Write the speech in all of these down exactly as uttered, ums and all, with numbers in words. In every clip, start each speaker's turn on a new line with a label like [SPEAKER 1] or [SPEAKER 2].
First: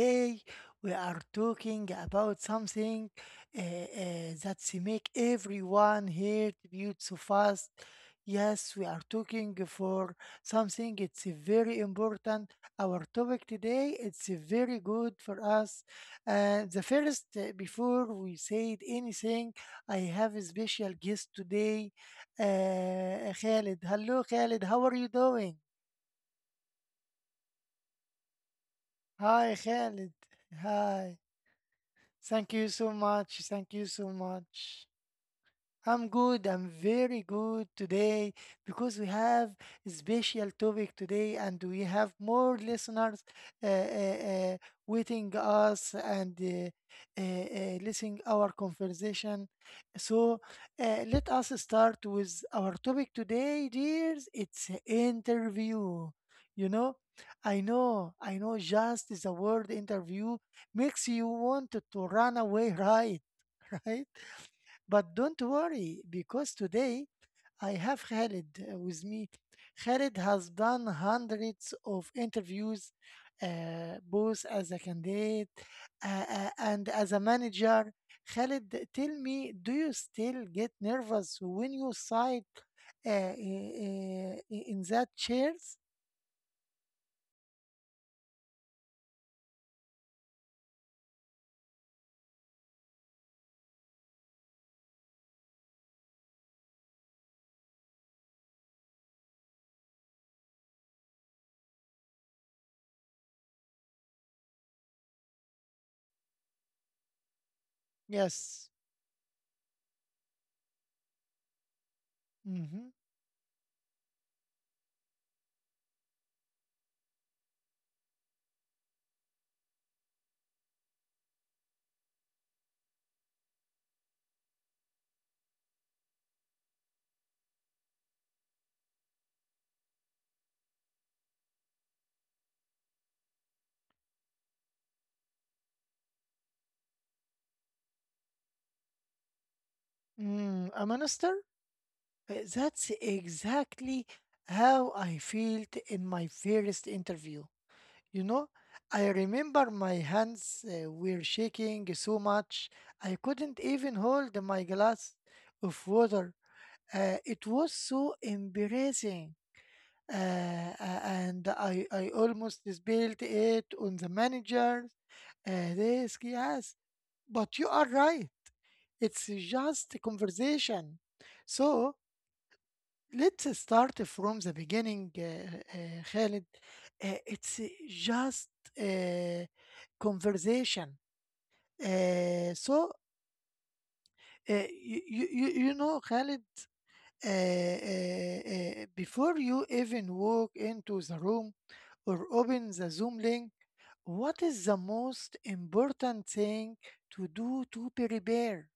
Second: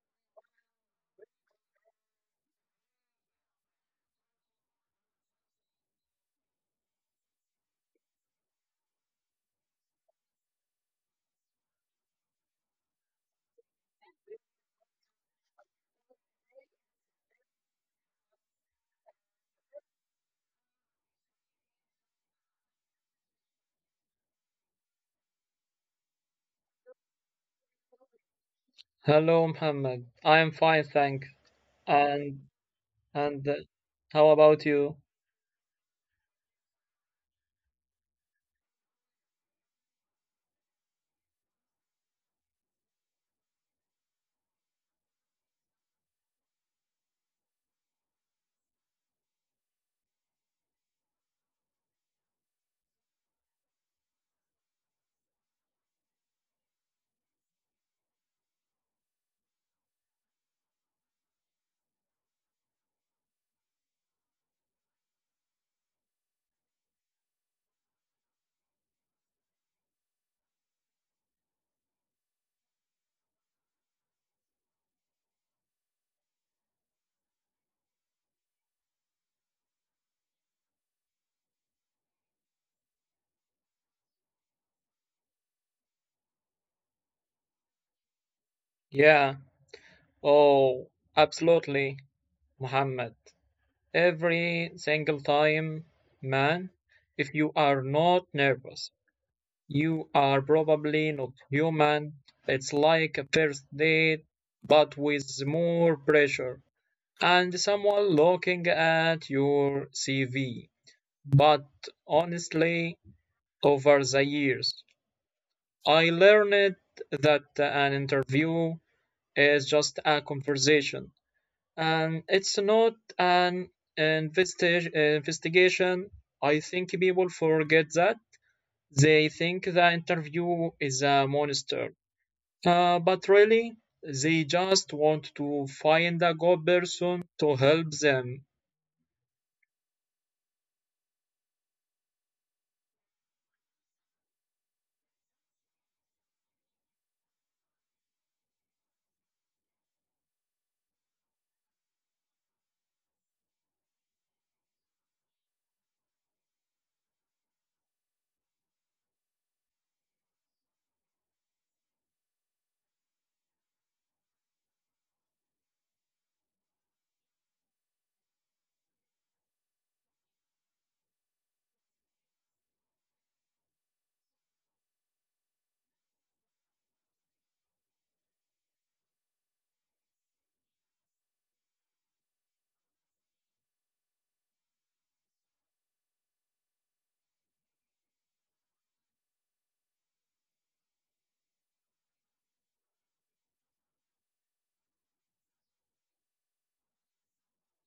[SPEAKER 1] Today we are talking about something uh, uh, that make everyone here to build so fast. Yes, we are talking for something it's very important. Our topic today it's very good for us. Uh, the first, uh, before we said anything, I have a special guest today, uh, Khalid. Hello, Khalid. How are you doing?
[SPEAKER 2] Hello,
[SPEAKER 1] Hi,
[SPEAKER 2] Mohammed.
[SPEAKER 1] Khalid.
[SPEAKER 2] I am fine,
[SPEAKER 1] Hi.
[SPEAKER 2] thanks. And
[SPEAKER 1] Thank you so much.
[SPEAKER 2] and uh,
[SPEAKER 1] Thank you so
[SPEAKER 2] how about
[SPEAKER 1] much.
[SPEAKER 2] you?
[SPEAKER 1] I'm good. I'm very good today because we have a special topic today and we have more listeners uh, uh, uh, waiting us and uh, uh, uh, listening our conversation. So uh, let us start with our topic today, dears. It's a interview. You know, I know, I know just the word interview makes you want to run away, right? Right? But don't worry, because today I have Khalid uh, with me. Khalid has done hundreds of interviews, uh, both as a candidate uh, uh, and as a manager. Khalid, tell me, do you still get nervous when you sit uh, i- in that chairs?
[SPEAKER 2] Yeah. Oh, absolutely, Mohammed. Every single time, man, if you are not nervous, you are probably not human. It's like a first date, but with more pressure and
[SPEAKER 1] Yes.
[SPEAKER 2] someone looking at your C V. But
[SPEAKER 1] Mm-hmm.
[SPEAKER 2] honestly, over the years, I learned that an interview is just a conversation and it's not an investi- investigation. I think people forget that. They think the interview is a monster. Uh, but really, they just want to find a good person to help them.
[SPEAKER 1] Mm, a minister? Uh, That's exactly how I felt in my first interview. You know, I remember my hands uh, were shaking so much, I couldn't even hold my glass of water. Uh, it was so embarrassing. Uh, a- and I, I almost spilled it on the manager's uh, desk, yes. But you are right. It's just a conversation. So let's uh, start from the beginning, uh, uh, Khalid. Uh, it's just uh, conversation. Uh, so, uh, you, you, you know, Khalid, uh, uh, uh, before you even walk into the room or open the Zoom link, what is the most important thing to do to prepare?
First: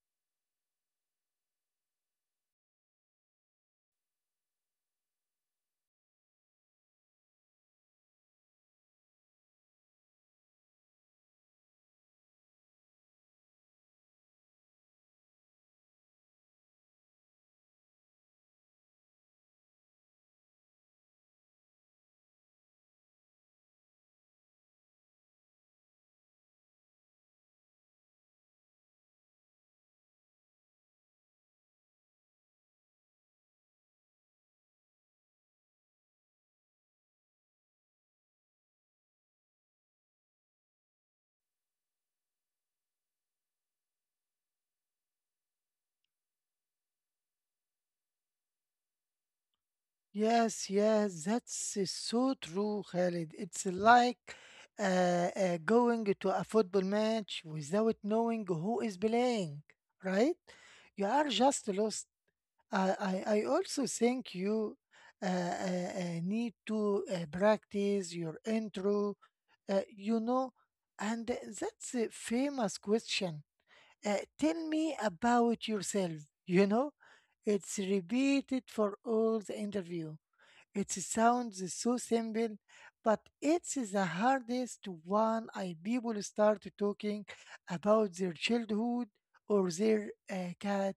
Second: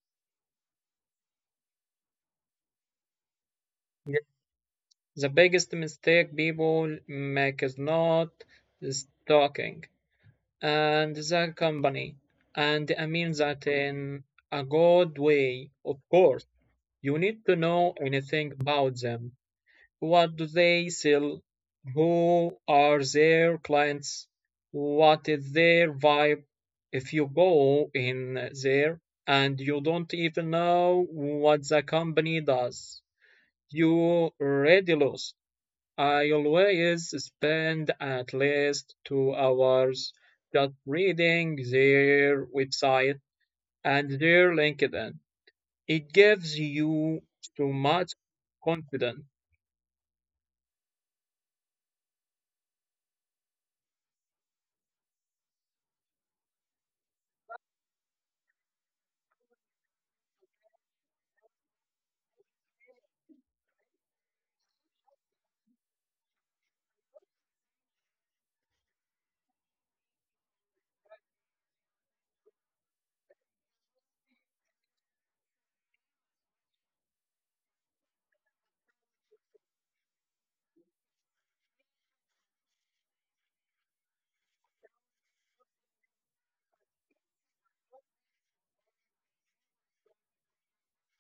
[SPEAKER 2] The biggest mistake people make is not stalking and the company, and I mean that in a good way, of course. You need to know anything about them. What do they sell? Who are their clients? What is their vibe? If you go in there and you don't even know what the company does, you already lost. I always spend at least two hours just reading their website and their LinkedIn. It gives you so much confidence.
[SPEAKER 1] Yes, yes, that's uh, so true, Khalid. It's like uh, uh, going to a football match without knowing who is playing, right? You are just lost. I, I, I also think you uh, uh, uh, need to uh, practice your intro, uh, you know, and that's a famous question. Uh, tell me about yourself, you know, it's repeated for all the interview it sounds so simple, but it's the hardest one. I people start talking about their childhood or their uh, cat.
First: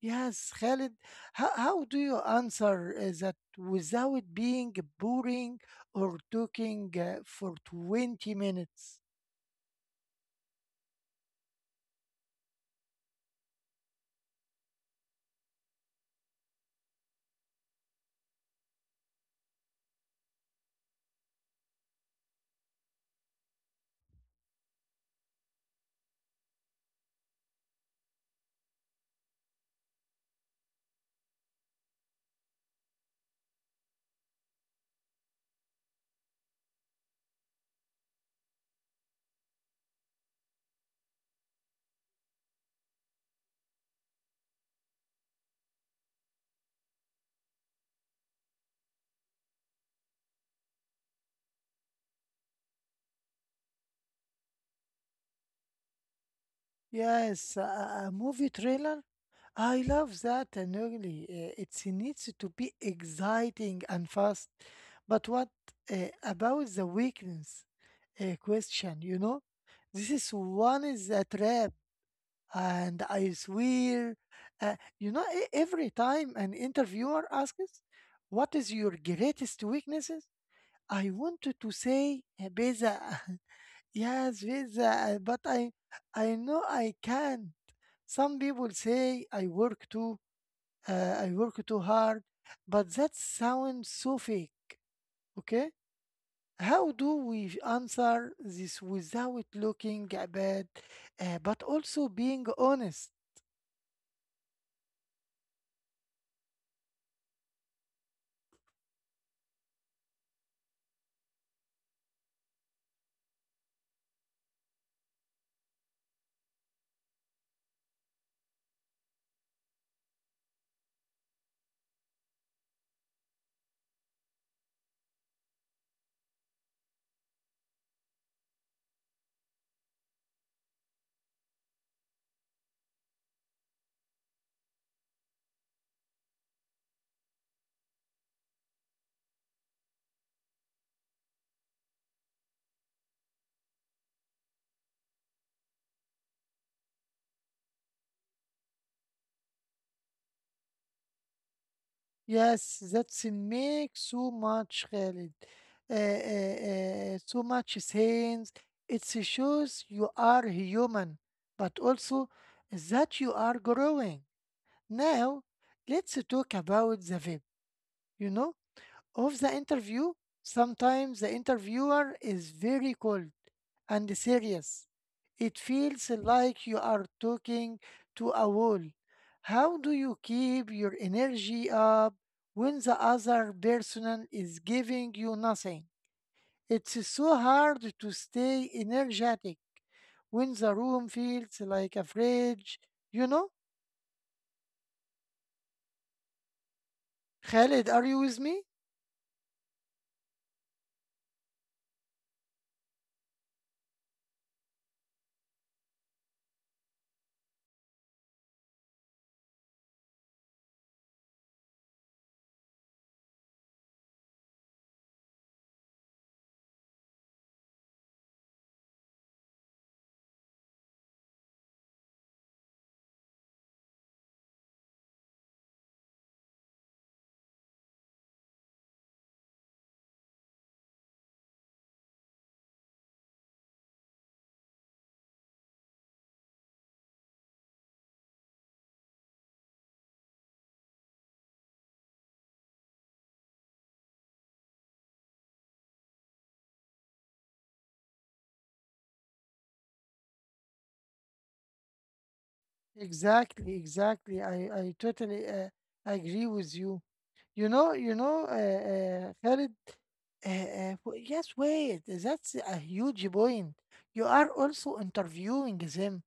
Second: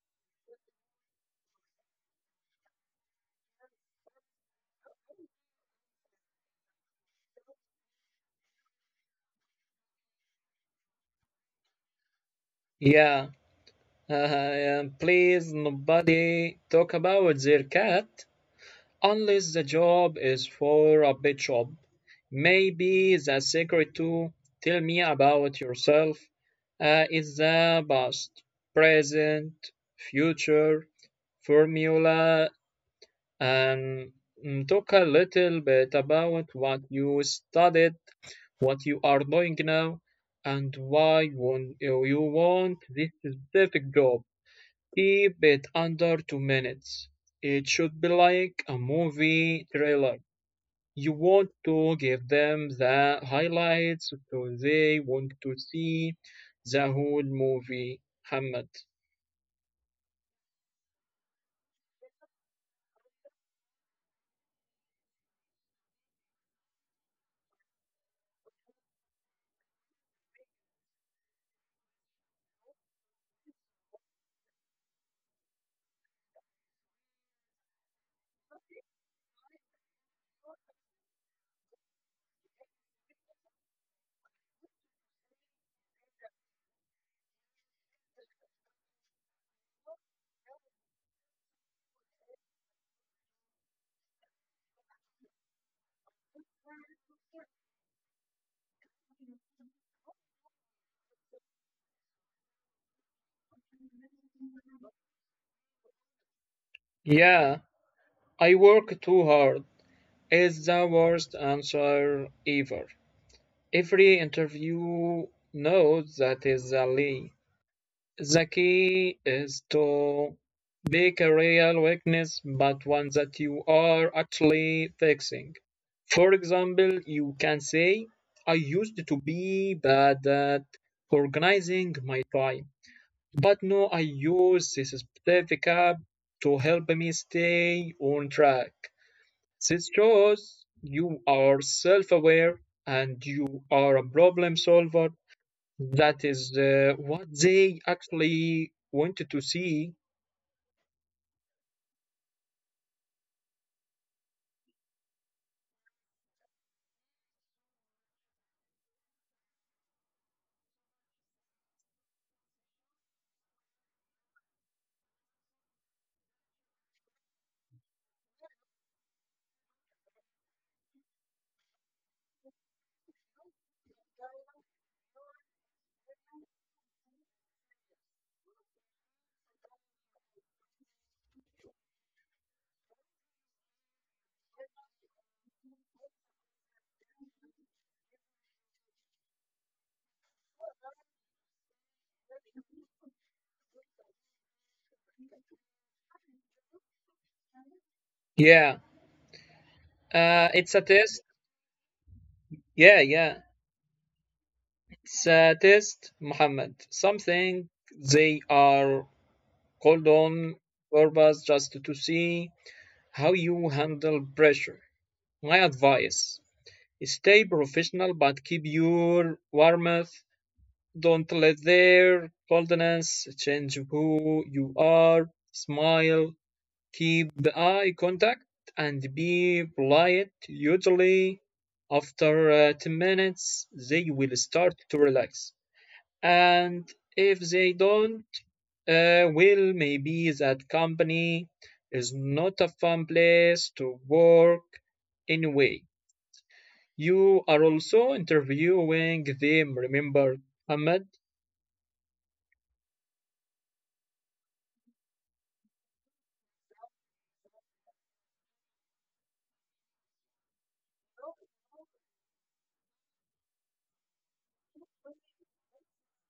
[SPEAKER 1] Yes, Khalid, how, how do you answer uh, that without being boring or talking uh, for twenty minutes?
[SPEAKER 2] Yeah, and please nobody talk about their cat unless the job is for a bit job. Maybe the secret to tell me about yourself uh, is the past, present, future formula and mm, talk a little bit about what you studied, what you are doing now, and why you want this specific job. Keep it under two minutes. It should be like a movie trailer. You want to give them the highlights so they want to see the whole movie, Hamad.
[SPEAKER 1] Yes, a a a movie trailer I love that and really uh, it needs to be exciting and fast. But what uh, about the weakness uh, question? You know, this is one is a trap, and I swear, uh, you know, e- every time an interviewer asks, "What is your greatest weaknesses?" I wanted to say uh, Beza, yes, Beza, but I, I know I can't. Some people say I work too uh, I work too hard, but that sounds so fake. Okay? How do we answer this without looking bad, uh, but also being honest?
[SPEAKER 2] Yeah, I work too hard is the worst answer ever. Every interview knows that is a lie. The key is to pick a real weakness, but one that you are actually fixing. For example, you can say, I used to be bad at organizing my time, but now I use this specific app to help me stay on track. This shows you are self aware and you are a problem solver. That is uh, what they actually wanted to see.
[SPEAKER 1] Yes, that's makes so much Khalid. Uh, uh, uh, so much sense. It shows you are human, but also that you are growing. Now, let's talk about the vibe. You know, of the interview, sometimes the interviewer is very cold and serious. It feels like you are talking to a wall. How do you keep your energy up when the other person is giving you nothing? It's so hard to stay energetic when the room feels like a fridge, you know? Khaled, are you with me?
[SPEAKER 2] Yeah, uh, it's a test. Yeah, yeah, it's a test, Muhammad. Something they are called on purpose just to see how you handle pressure. My advice, stay professional but keep your warmth. Don't let their coldness change who you are. Smile, keep the eye contact and be polite. Usually, after uh, ten minutes, they will start to relax. And if they don't, uh, well, maybe that company is not a fun place to work anyway. You are also interviewing them, remember, Ahmed?
[SPEAKER 1] Exactly, exactly. I, I totally uh, agree with you. You know, you know, uh, uh, Khalid, uh, uh, w- yes, wait, that's a huge point. You are also interviewing them.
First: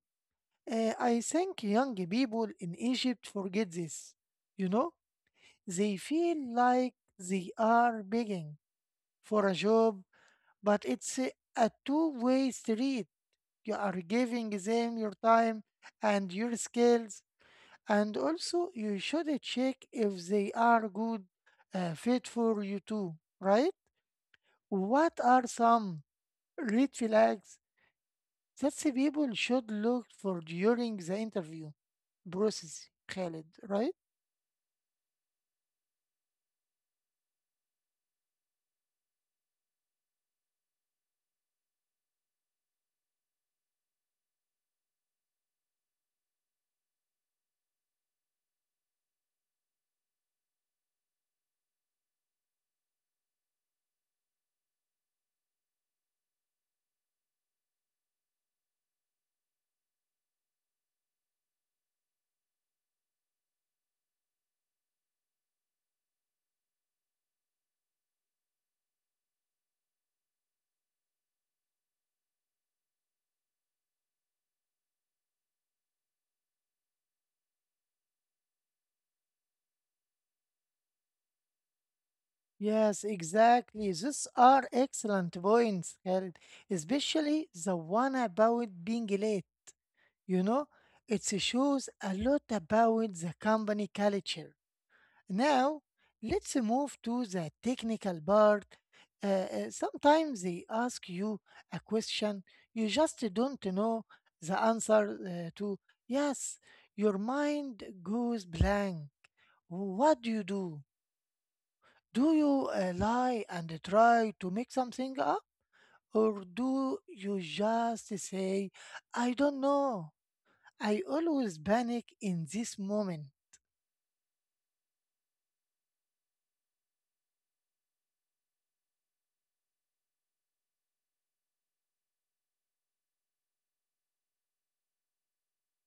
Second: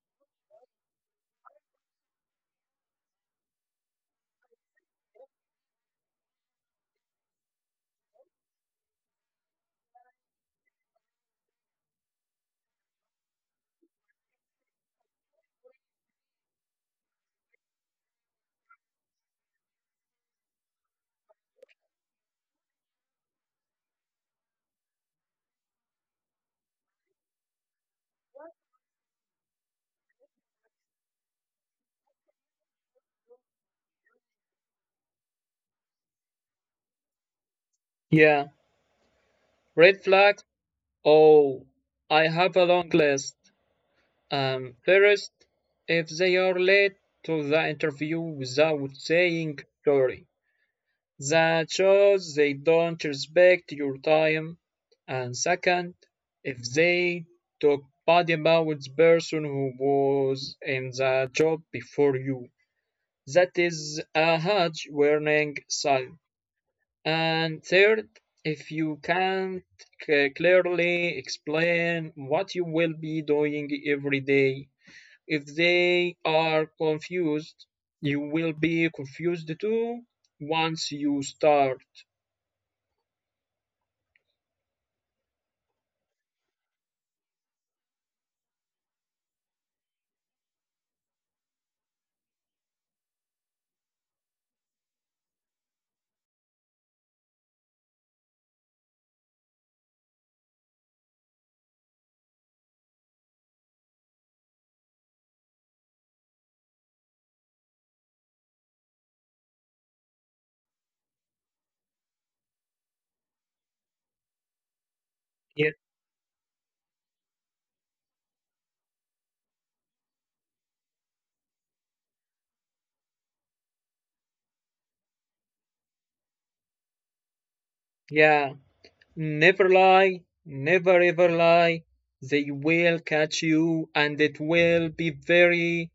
[SPEAKER 1] Uh, I think young people in Egypt forget this. You know, they feel like they are begging for a job, but it's a, a two way street. You are giving them your time and your skills, and also, you should check if they are good uh, fit for you too, right? What are some red flags that the people should look for during the interview process, Khalid, right?
[SPEAKER 2] Yeah, red flags. Oh, I have a long list. Um, first, if they are late to the interview without saying sorry, that shows they don't respect your time. And second, if they talk bad about the person who was in the job before you, that is a huge warning sign. And third, if you can't clearly explain what you will be doing every day, if they are confused, you will be confused too once you start.
[SPEAKER 1] Yes, exactly. These are excellent points, Khalid, especially the one about being late. You know, it shows a lot about the company culture. Now, let's move to the technical part. Uh, uh, sometimes they ask you a question you just don't know the answer uh, to. Yes, your mind goes blank. What do you do? Do you uh, lie and try to make something up?
[SPEAKER 2] Yeah.
[SPEAKER 1] Or do you just say, I don't know? I always panic in this moment.
[SPEAKER 2] Yeah. Never lie. Never ever lie. They will catch you and it will be very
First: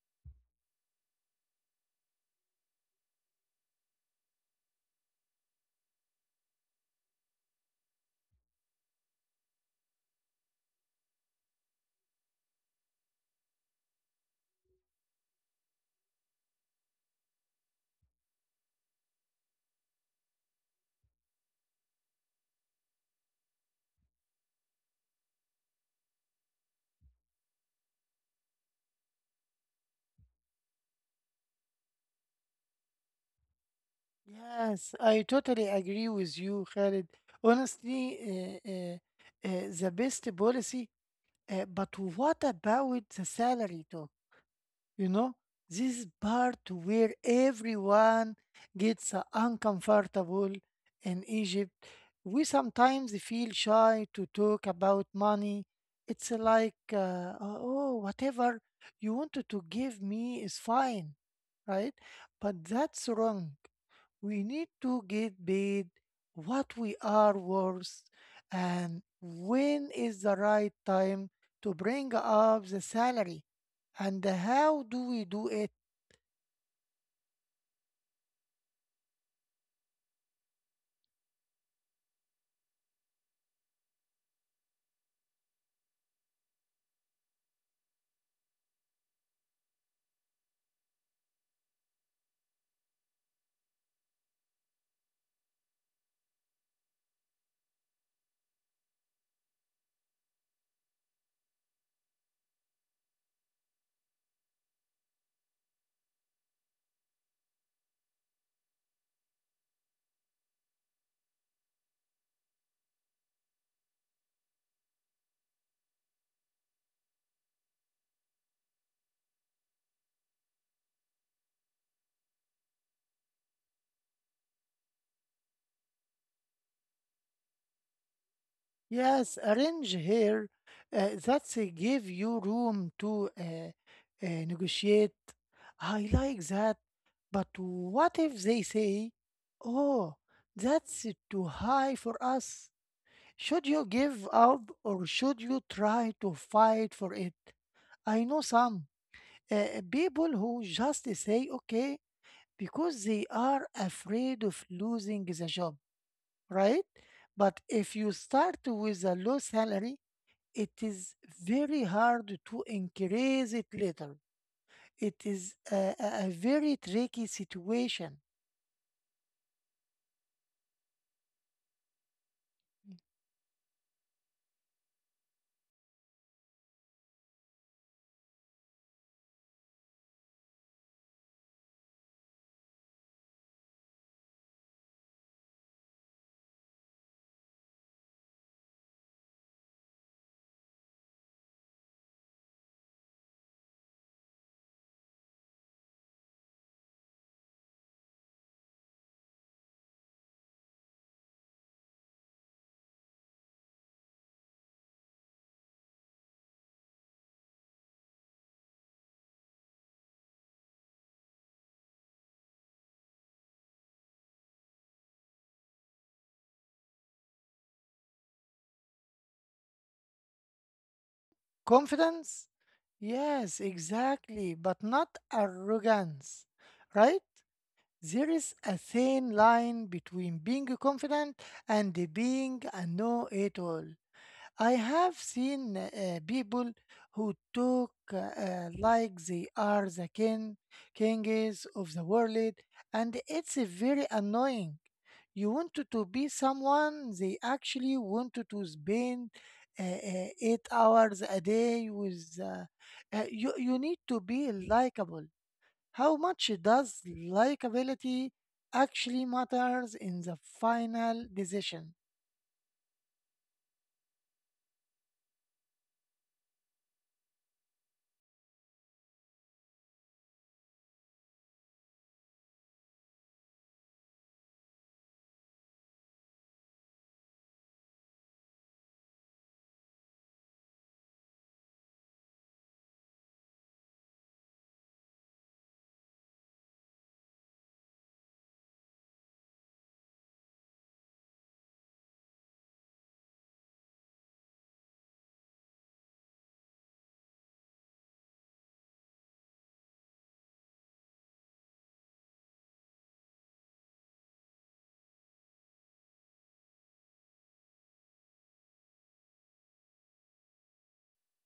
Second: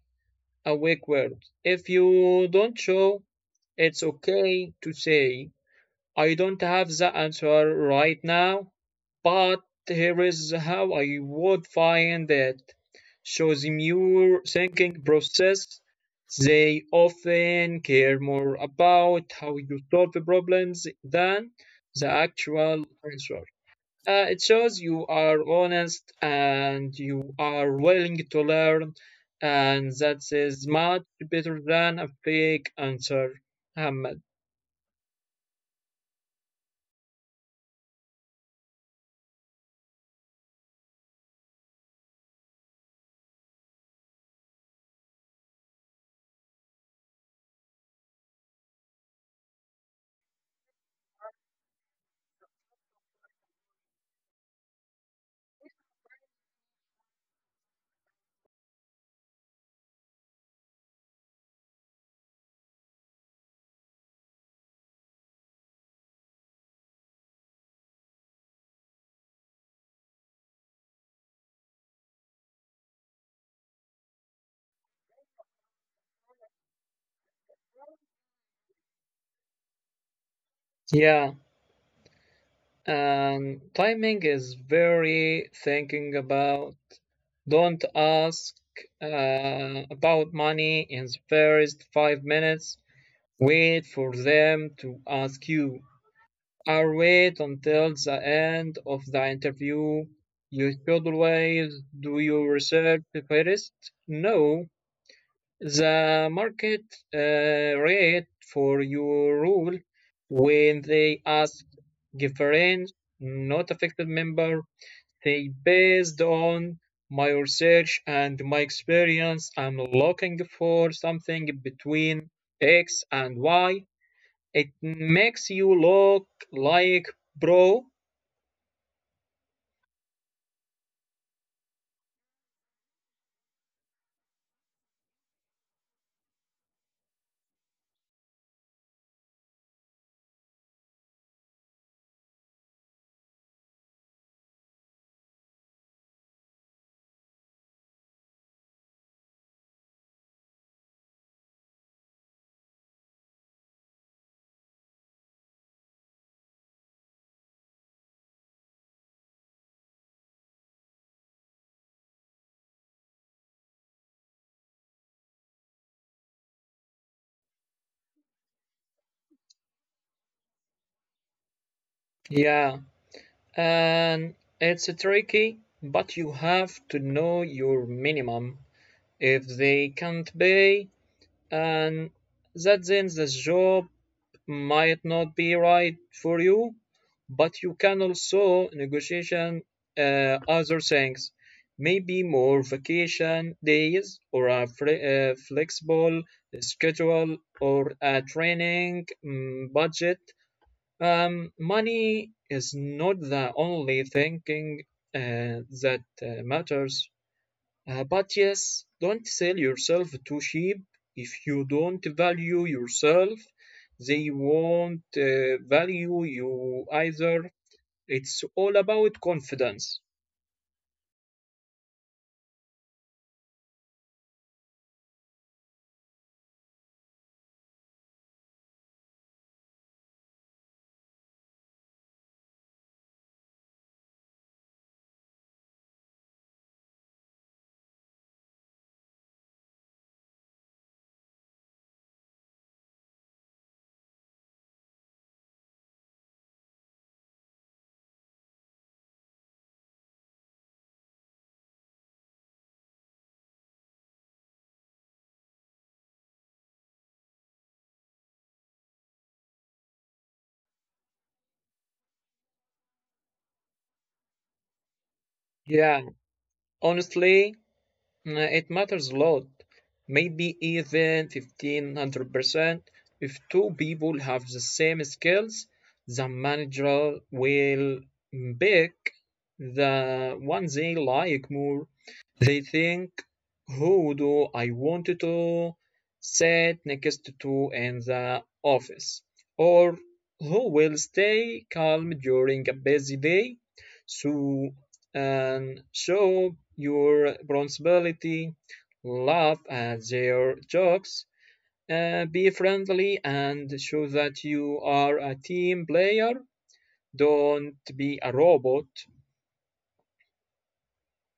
[SPEAKER 2] awkward. If you don't show, it's okay to say I don't have the answer right now, but here is how I would find it. So the more thinking process, they often care more about how you solve the problems than the actual answer. Uh, it shows you are honest and you are willing to learn, and that is much better than a fake answer, Ahmed.
[SPEAKER 1] Yes, I totally agree with you, Khalid. Honestly, uh, uh, uh, the best policy, uh, but what about the salary too? You know, this is part where everyone gets uh, uncomfortable in Egypt. We sometimes feel shy to talk about money. It's like, uh, oh, whatever you wanted to give me is fine, right? But that's wrong we need to get paid what we are worth and when is the right time to bring up the salary and how do we do it?
[SPEAKER 2] Yeah. And timing is very thinking about. Don't ask uh, about money in the first five minutes. Wait for them to ask you, or wait until the end of the interview. You should always do your research first. Know the market uh, rate for your rule. When they ask different not affected member, hey, based on my research and my experience, I'm looking for something between X and Y. It makes you look like bro.
[SPEAKER 1] Yes, arrange here uh, that's a give you room to uh, uh, negotiate. I like that. But what if they say, oh, that's too high for us? Should you give up or should you try to fight for it? I know some uh, people who just say okay because they are afraid of losing the job, right? But if you start with a low salary, it is very hard to increase it later. It is a, a a very tricky situation.
[SPEAKER 2] Yeah, and it's tricky, but you have to know your minimum. If they can't pay, and that ends, the job might not be right for you, but you can also negotiation uh, other things, maybe more vacation days or a fle- uh, flexible schedule or a training mm, budget. Um, money is not the only thinking uh, that uh, matters. Uh, but yes, don't sell yourself too cheap. If you don't value yourself, they won't uh, value you either. It's all about confidence.
[SPEAKER 1] Confidence? Yes, exactly, but not arrogance, right? There is a thin line between being confident and being a know it all. I have seen uh, people who talk uh, uh, like they are the king, kings of the world, and it's uh, very annoying. You want to to be someone they actually want to to spend uh, uh, eight hours a day with. Uh, uh, you, you need to be likable. How much does likability actually matters in the final decision?
[SPEAKER 2] Yeah, honestly, mm, it matters a lot. Maybe even fifteen hundred percent. If two people have the same skills, the manager will pick the one they like more. They think, who do I want to sit next to in the office? Or who will stay calm during a busy day? So, and show your responsibility, laugh at their jokes, uh, be friendly, and show that you are a team player. Don't be a robot.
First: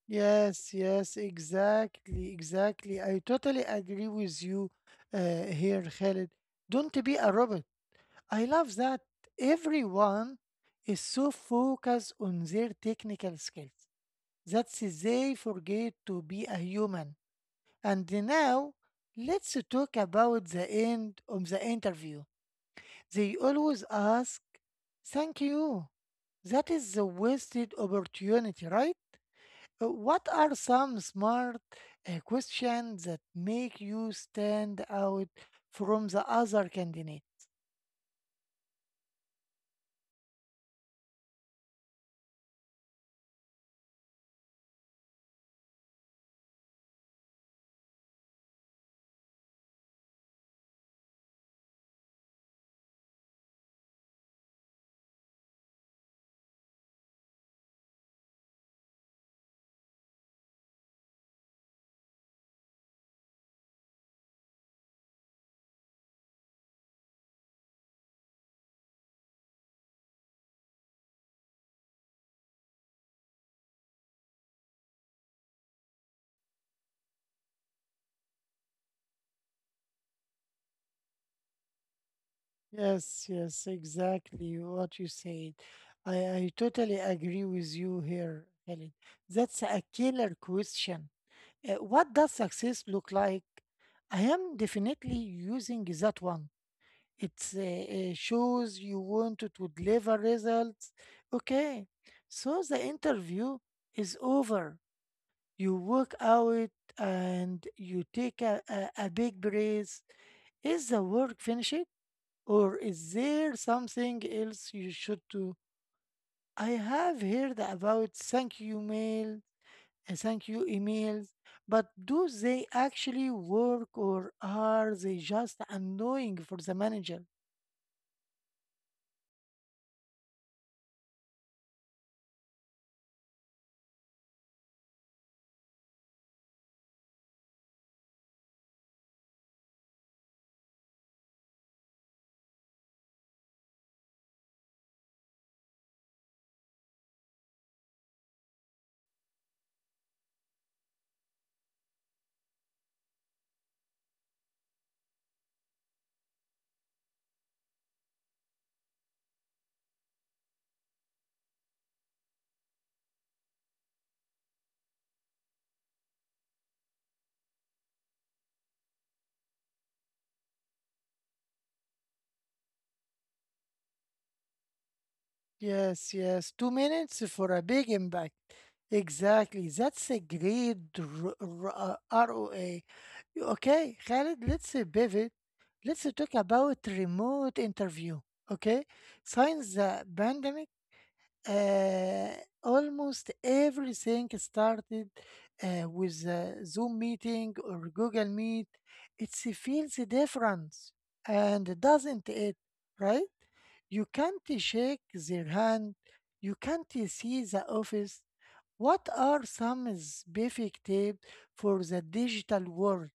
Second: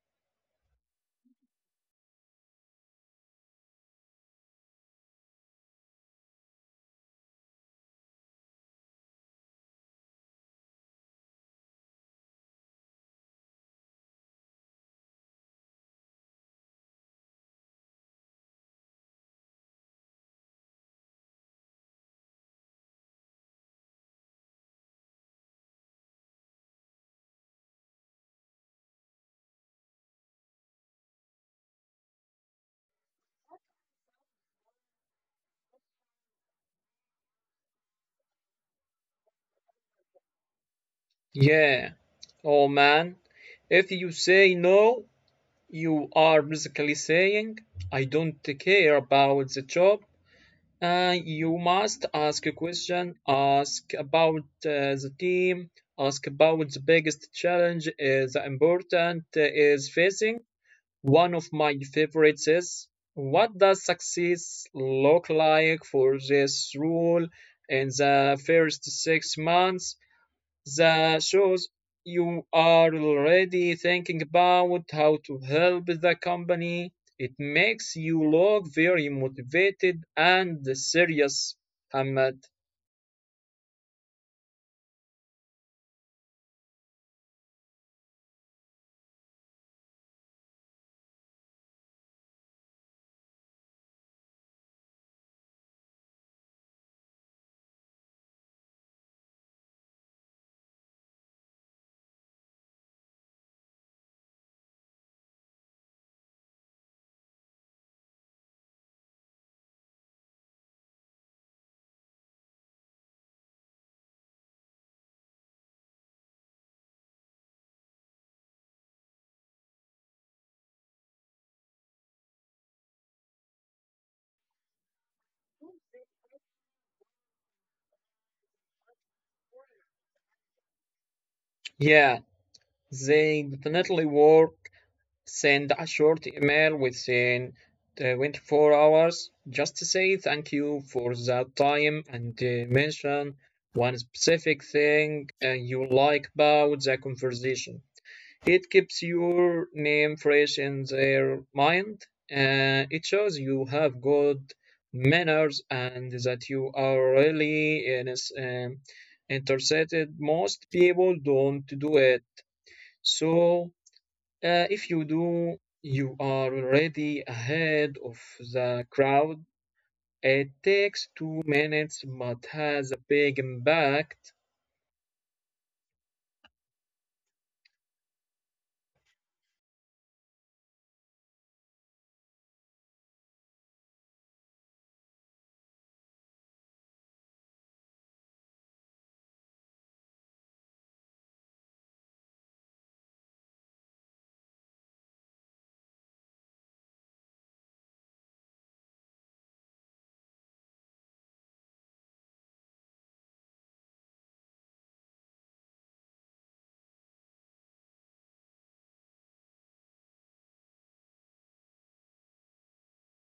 [SPEAKER 1] Yes, yes, exactly, exactly, I totally agree with you uh, here, Khalid. Don't be a robot. I love that. Everyone is so focused on their technical skills that they forget to be a human. And now let's talk about the end of the interview. They always ask, thank you. That is a wasted opportunity, right? Uh, what are some smart uh, questions that make you stand out from the other candidate?
[SPEAKER 2] Yeah. Oh man, if you say no, you are basically saying, I don't care about the job. Uh, you must ask a question, ask about uh, the team, ask about the biggest challenge uh, the important uh, is facing. One of my favorites is, what does success look like for this role in the first six months? That shows you are already thinking about how to help the company. It makes you look very motivated and serious, Hamad.
[SPEAKER 1] Yes, yes, exactly what you said. I, I totally agree with you here, Helen. That's a killer question. Uh, what does success look like? I am definitely using that one. It uh, uh, shows you wanted to deliver results. Okay, so the interview is over. You walk out and you take a, a, a, big breath. Is the work finished or is there something else you should do? I have heard about thank you mail, uh, thank you emails, but do they actually work or are they just annoying for the manager?
[SPEAKER 2] Yeah, they definitely work. Send a short email within twenty-four hours. Just say thank you for that time and uh, mention one specific thing uh, you like about the conversation. It keeps your name fresh in their mind. Uh, it shows you have good manners and that you are really in is- um, interested. Most people don't do it. So uh, if you do, you are already ahead of the crowd. It takes two minutes but has a big impact.
[SPEAKER 1] Yes, yes. Two minutes for a big impact. Exactly. That's a great r- r- uh, R O A. You- Okay, Khalid, let's uh, pivot. Let's uh, talk about remote interview. Okay, since the pandemic, uh, almost everything started uh, with a Zoom meeting or Google Meet. It feels different, and doesn't it? Right? You can't shake their hand. You can't see the office. What are some specific tips for the digital world?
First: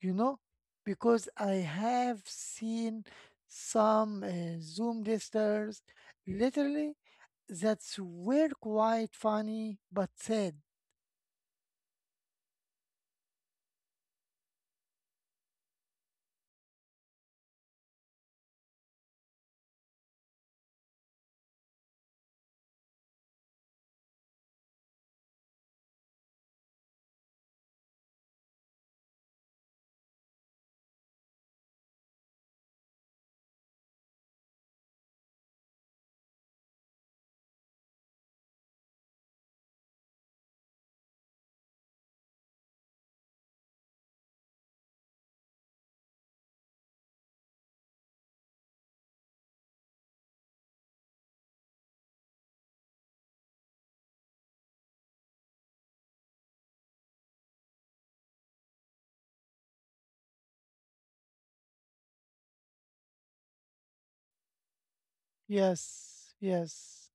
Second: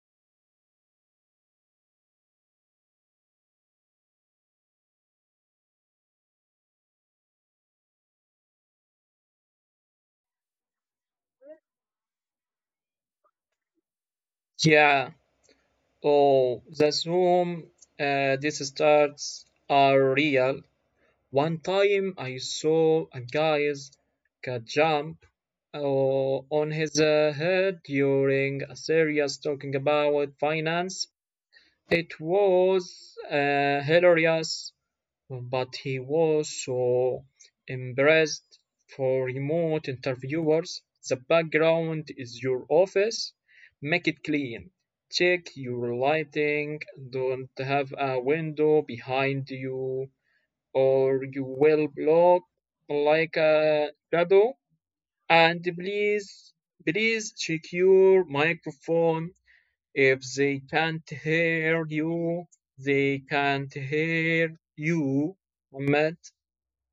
[SPEAKER 1] You know, because I have seen some uh, Zoom listeners literally that's were quite funny but sad.
[SPEAKER 2] Yeah. Oh, the Zoom uh, these starts are real. One time I saw a guy's cat jump uh, on his uh, head during a series talking about finance. It was uh, hilarious. But he was so embarrassed. For remote interviewers, the background is your office. Make it clean. Check your lighting. Don't have a window behind you, or you will look like a shadow. And please, please check your microphone. If they can't hear you, they can't hear you.
[SPEAKER 1] Yes,
[SPEAKER 2] Ahmed.
[SPEAKER 1] yes,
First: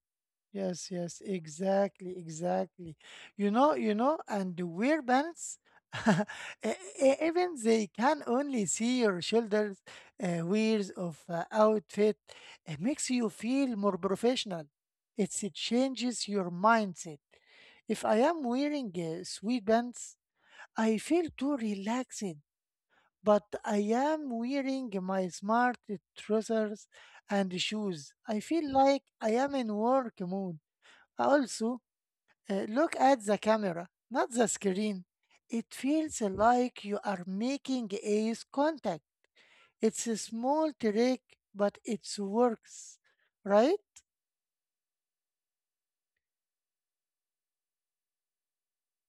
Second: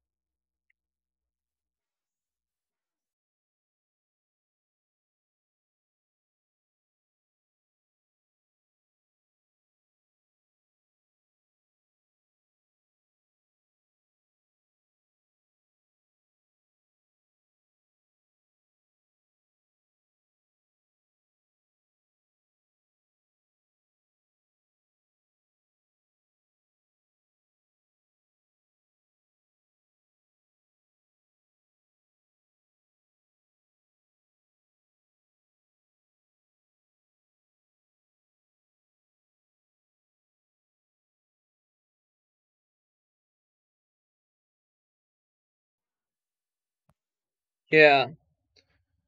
[SPEAKER 1] yes, yes, exactly, exactly. You know, you know, and the weird bands, e- e- even they can only see your shoulders, uh, wears of uh, outfit. It makes you feel more professional. It's, it changes your mindset. If I am wearing uh, sweet pants, I feel too relaxed, but I am wearing my smart trousers and shoes. I feel like I am in work mode. Also, uh, look at the camera, not the screen. It feels like you are making eyes contact. It's a small trick, but it works, right?
[SPEAKER 2] Yeah,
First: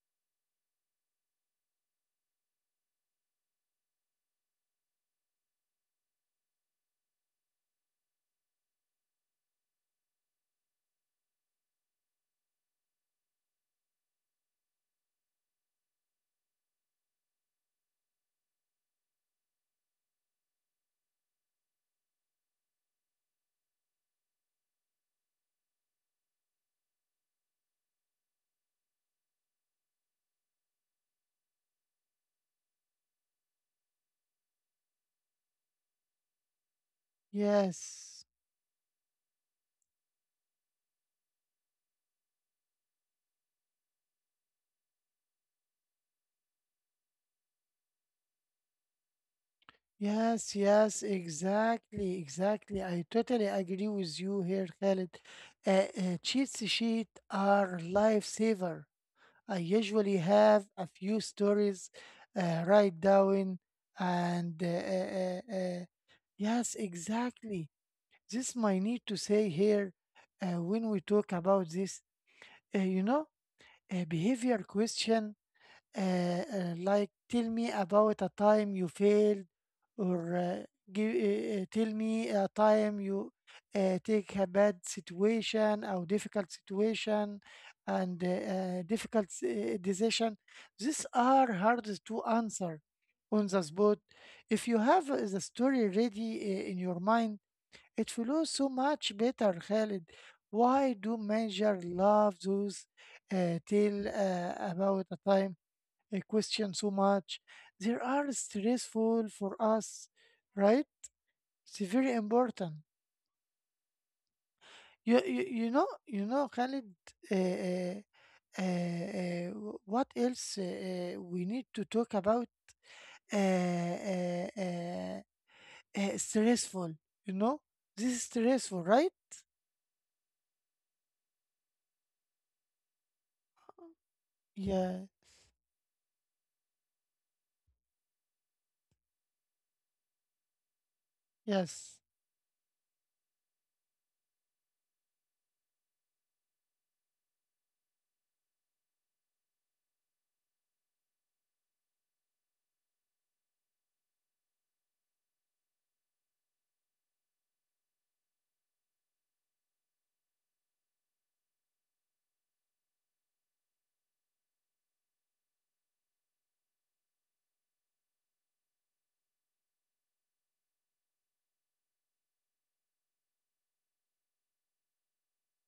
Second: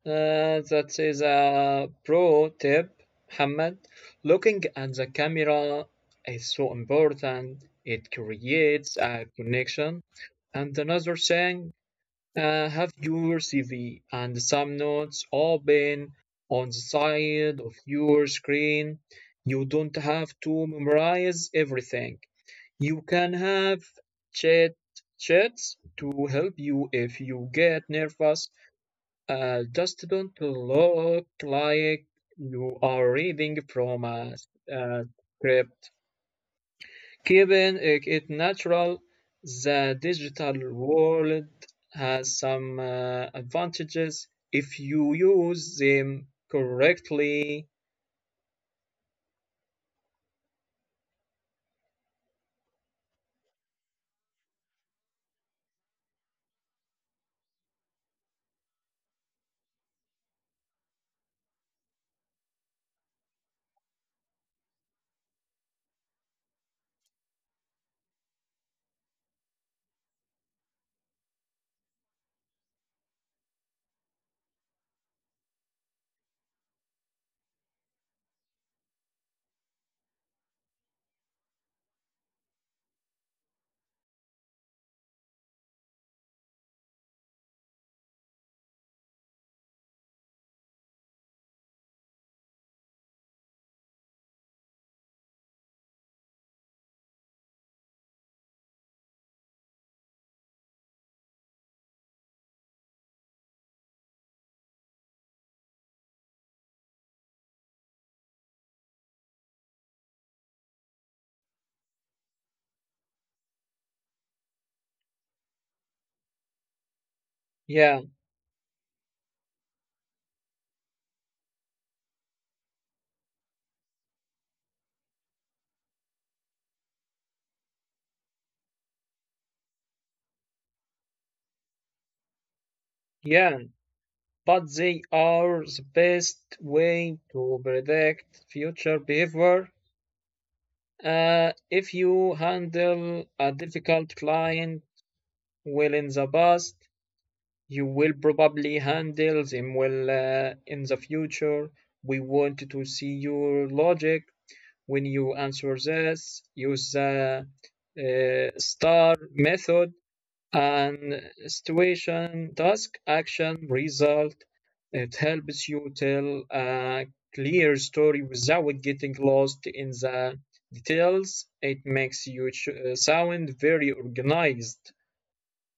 [SPEAKER 2] uh, that is a pro tip, Mohammed. Looking at the camera is so important. It creates a connection. And another thing, uh, have your C V and some notes open on the side of your screen. You don't have to memorize everything. You can have chat chats to help you if you get nervous, uh, just don't look like you are reading from a, a script. Keeping it
[SPEAKER 1] Yes.
[SPEAKER 2] natural, the digital world has some uh, advantages if you use them correctly.
[SPEAKER 1] Yes, yes, exactly, exactly. I totally agree with you here, Khaled. Uh, uh, Cheat sheet are lifesaver. I usually have a few stories uh, write down, and uh, uh, uh, uh, yes, exactly. This might need to say here uh, when we talk about this. Uh, you know, a behavior question uh, uh, like, tell me about a time you failed, or uh, give, uh, uh, tell me a time you uh, take a bad situation or difficult situation and uh, uh, difficult s- uh, decision. These are hard to answer on the spot. If you have uh, the story ready uh, in your mind, it flows so much better, Khalid. Why do major love those uh, tell uh, about a time? uh, question so much. They are stressful for us, right? It's very important. You you, you know you know Khalid. Uh,
[SPEAKER 2] Yeah,
[SPEAKER 1] uh, uh, uh, what else uh, uh, we need to talk about? Uh, uh, uh, uh, stressful. You know, this is stressful, right?
[SPEAKER 2] yeah, but they
[SPEAKER 1] Yeah.
[SPEAKER 2] are the best way to predict future behavior. Uh,
[SPEAKER 1] Yes.
[SPEAKER 2] if you handle a difficult client well in the past, you will probably handle them well uh, in the future. We want to see your logic when you answer this. Use the uh, star method and situation, task, action, result. It helps you tell a clear story without getting lost in the details. It makes you uh, sound very organized,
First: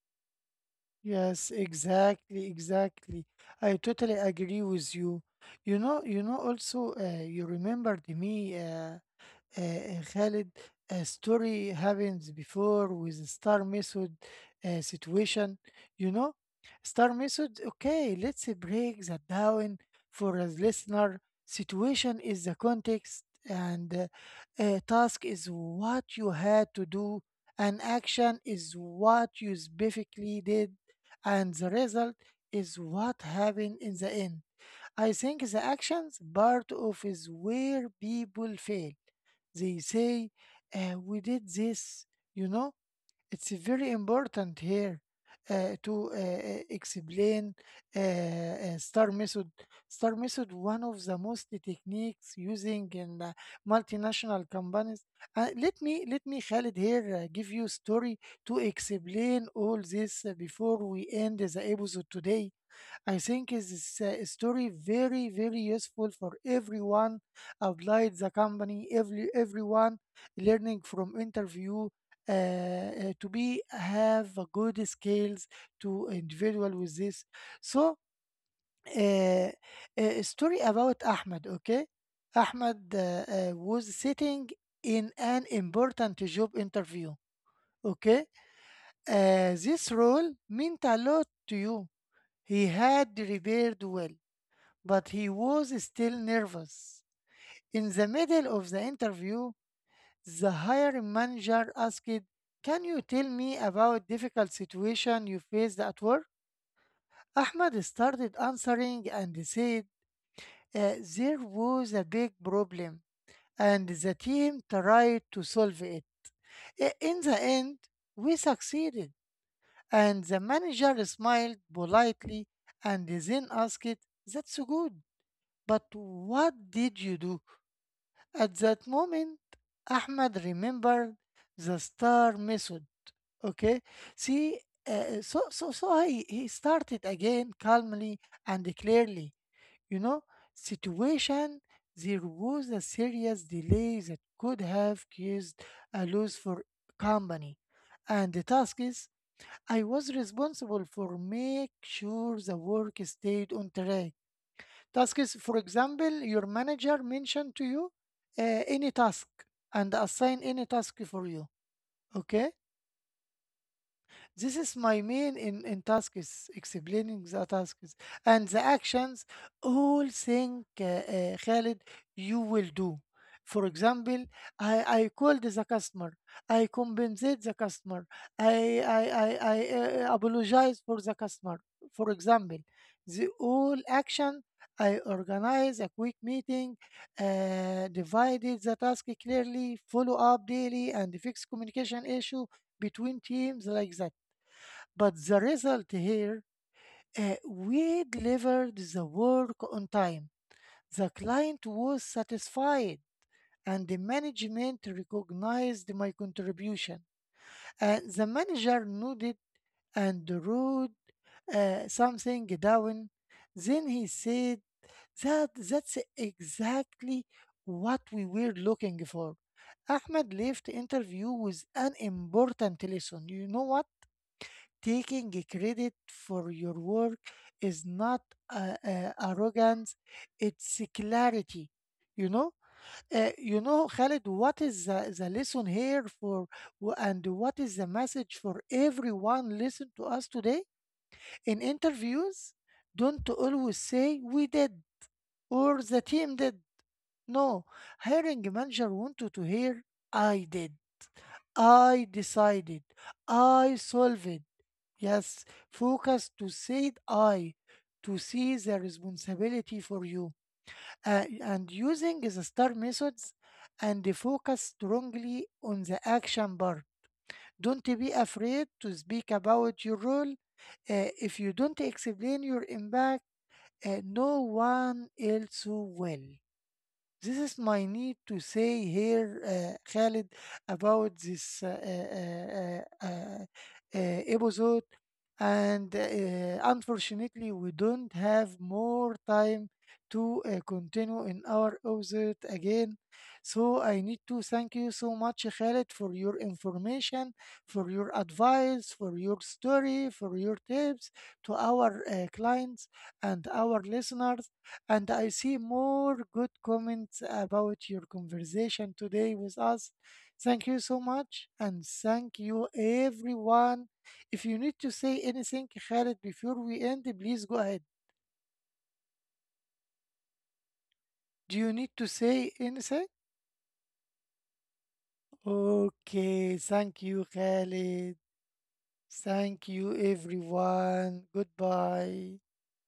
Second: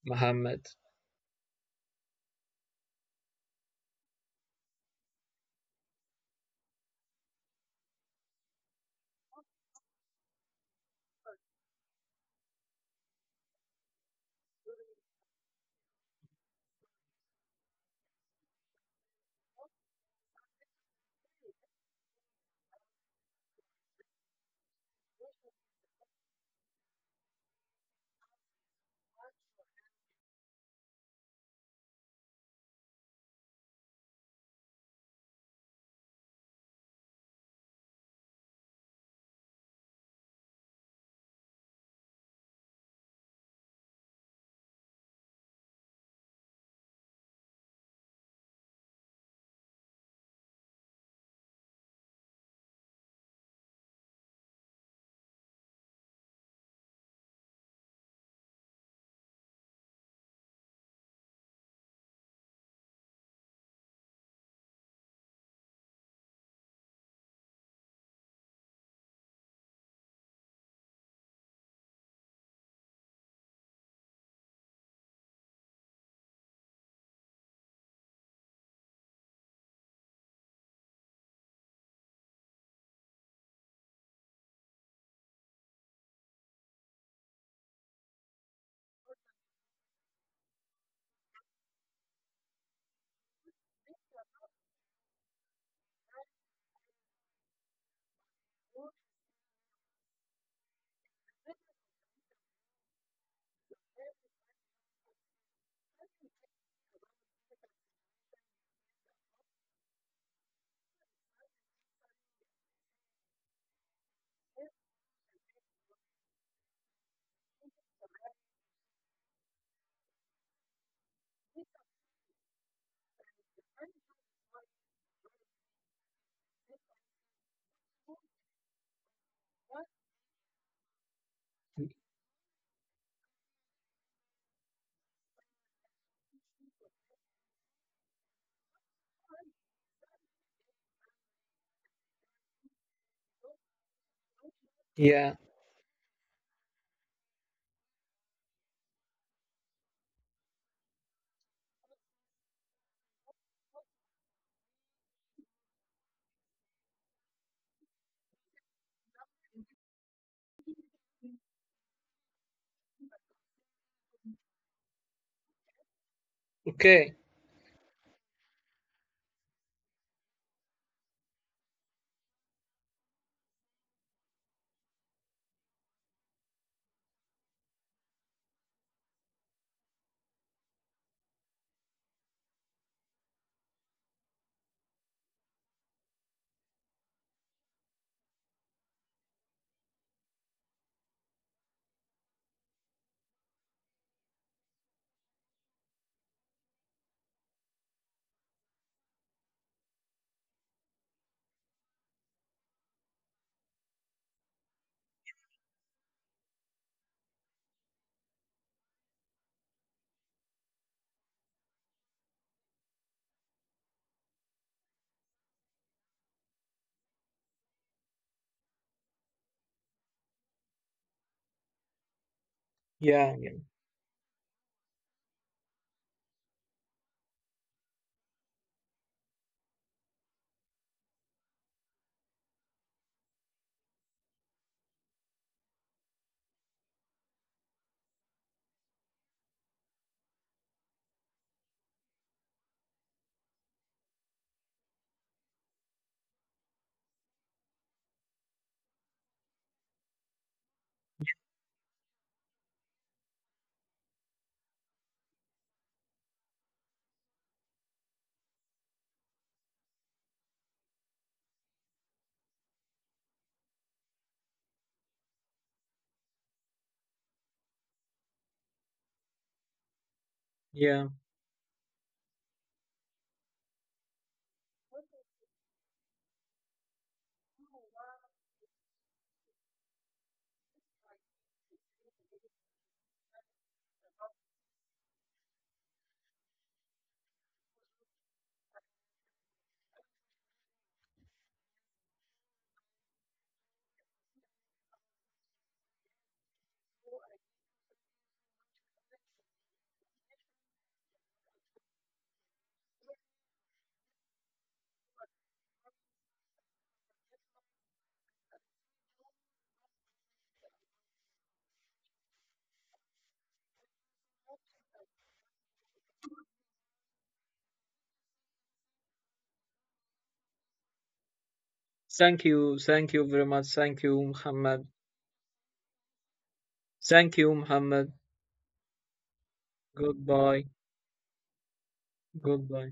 [SPEAKER 2] Mohammed.
[SPEAKER 1] Yes. Exactly. Exactly. I totally agree with you. You know, you know, also, uh, you remembered me. Uh, uh, Khalid, a story happens before with the star method uh, situation. You know, star method. Okay, let's break that down for a listener. Situation is the context, and uh, uh, task is what you had to do, and action is what you specifically did, and the result is what happened in the end. I think the actions part of is where people fail they say, uh, "We did this." You know, it's very important here uh, to uh, uh, explain uh, uh, star method. Star method, one of the most techniques using in uh, multinational companies. Uh, let me let me Khalid here uh, give you story to explain all this uh, before we end the episode today. I think this uh, story very very useful for everyone outside the company, every everyone learning from interview uh, uh, to be have a good skills to individual with this. So uh, a story about Ahmed. Okay, Ahmed uh, uh, was sitting in an important job interview. Okay, uh, this role meant a lot to you. He had repaired well but he was still nervous. In the middle of the interview, the hiring manager asked, can you tell me about difficult situation you faced at work? Ahmed started answering and said, "Uh, There was a big problem, and the team tried to solve it. I- In the end, we succeeded. And the manager smiled politely and then asked, that's good, but what did you do? At that moment, Ahmad remembered the star method. Okay, see, uh, so so so he, he started again calmly and clearly. You know, situation, there was a serious delay that could have
[SPEAKER 2] Yeah,
[SPEAKER 1] caused a loss for company, and the task is I was responsible for make sure the work stayed on track. Task is, for example, your manager mentioned to you uh, any task and assign any task for you. Okay. This is my main in, in task is
[SPEAKER 2] okay.
[SPEAKER 1] explaining the tasks and the actions, all thing, uh, uh, Khalid, you will do. For example, I, I called the customer. I compensate the customer. I, I, I, I uh, apologize for the customer. For example, the all action, I organize a quick meeting, uh, divided the task clearly, follow up daily, and fix communication issue between teams like that. But the result here, uh, we delivered the work on time. The client was satisfied and the management recognized my contribution. Uh, the manager nodded and wrote uh, something down. Then he said that that's exactly what we were looking for. Ahmed left interview with an important lesson.
[SPEAKER 2] Yeah, yeah,
[SPEAKER 1] You know what? Taking a credit for your work is not uh, uh, arrogance, it's clarity. You know, uh, you know, Khalid, what is the, the lesson here for, wh- and what is the message for everyone listen to us today? In interviews, don't always say we did or the team did. No, hiring manager wanted to hear I did. I decided. I solved. Yes, focus to said I, to see the responsibility for you. Uh, and using the star methods and the focus strongly on the action part. Don't be afraid to speak about your role.
[SPEAKER 2] yeah.
[SPEAKER 1] Uh, if you don't explain your impact, uh, no one else will. This is my need to say here, uh, Khalid, about this uh, uh, uh, uh, uh, uh, episode and uh, unfortunately we don't have more time to uh, continue in our episode again, so I need to thank you so much, Khaled, for your information, for your advice, for your story, for your tips to our uh, clients and our listeners, and I see more good comments about your conversation today with us. Thank you so much, and thank you everyone. If you need to say anything, Khaled, before we end, please go ahead. Do you need to
[SPEAKER 2] Thank
[SPEAKER 1] say
[SPEAKER 2] you,
[SPEAKER 1] anything?
[SPEAKER 2] thank you very much. Thank you, Muhammad.
[SPEAKER 1] Okay, thank you,
[SPEAKER 2] Thank you, Muhammad.
[SPEAKER 1] Khaled. Thank you,
[SPEAKER 2] Goodbye,
[SPEAKER 1] everyone. Goodbye.
[SPEAKER 2] goodbye.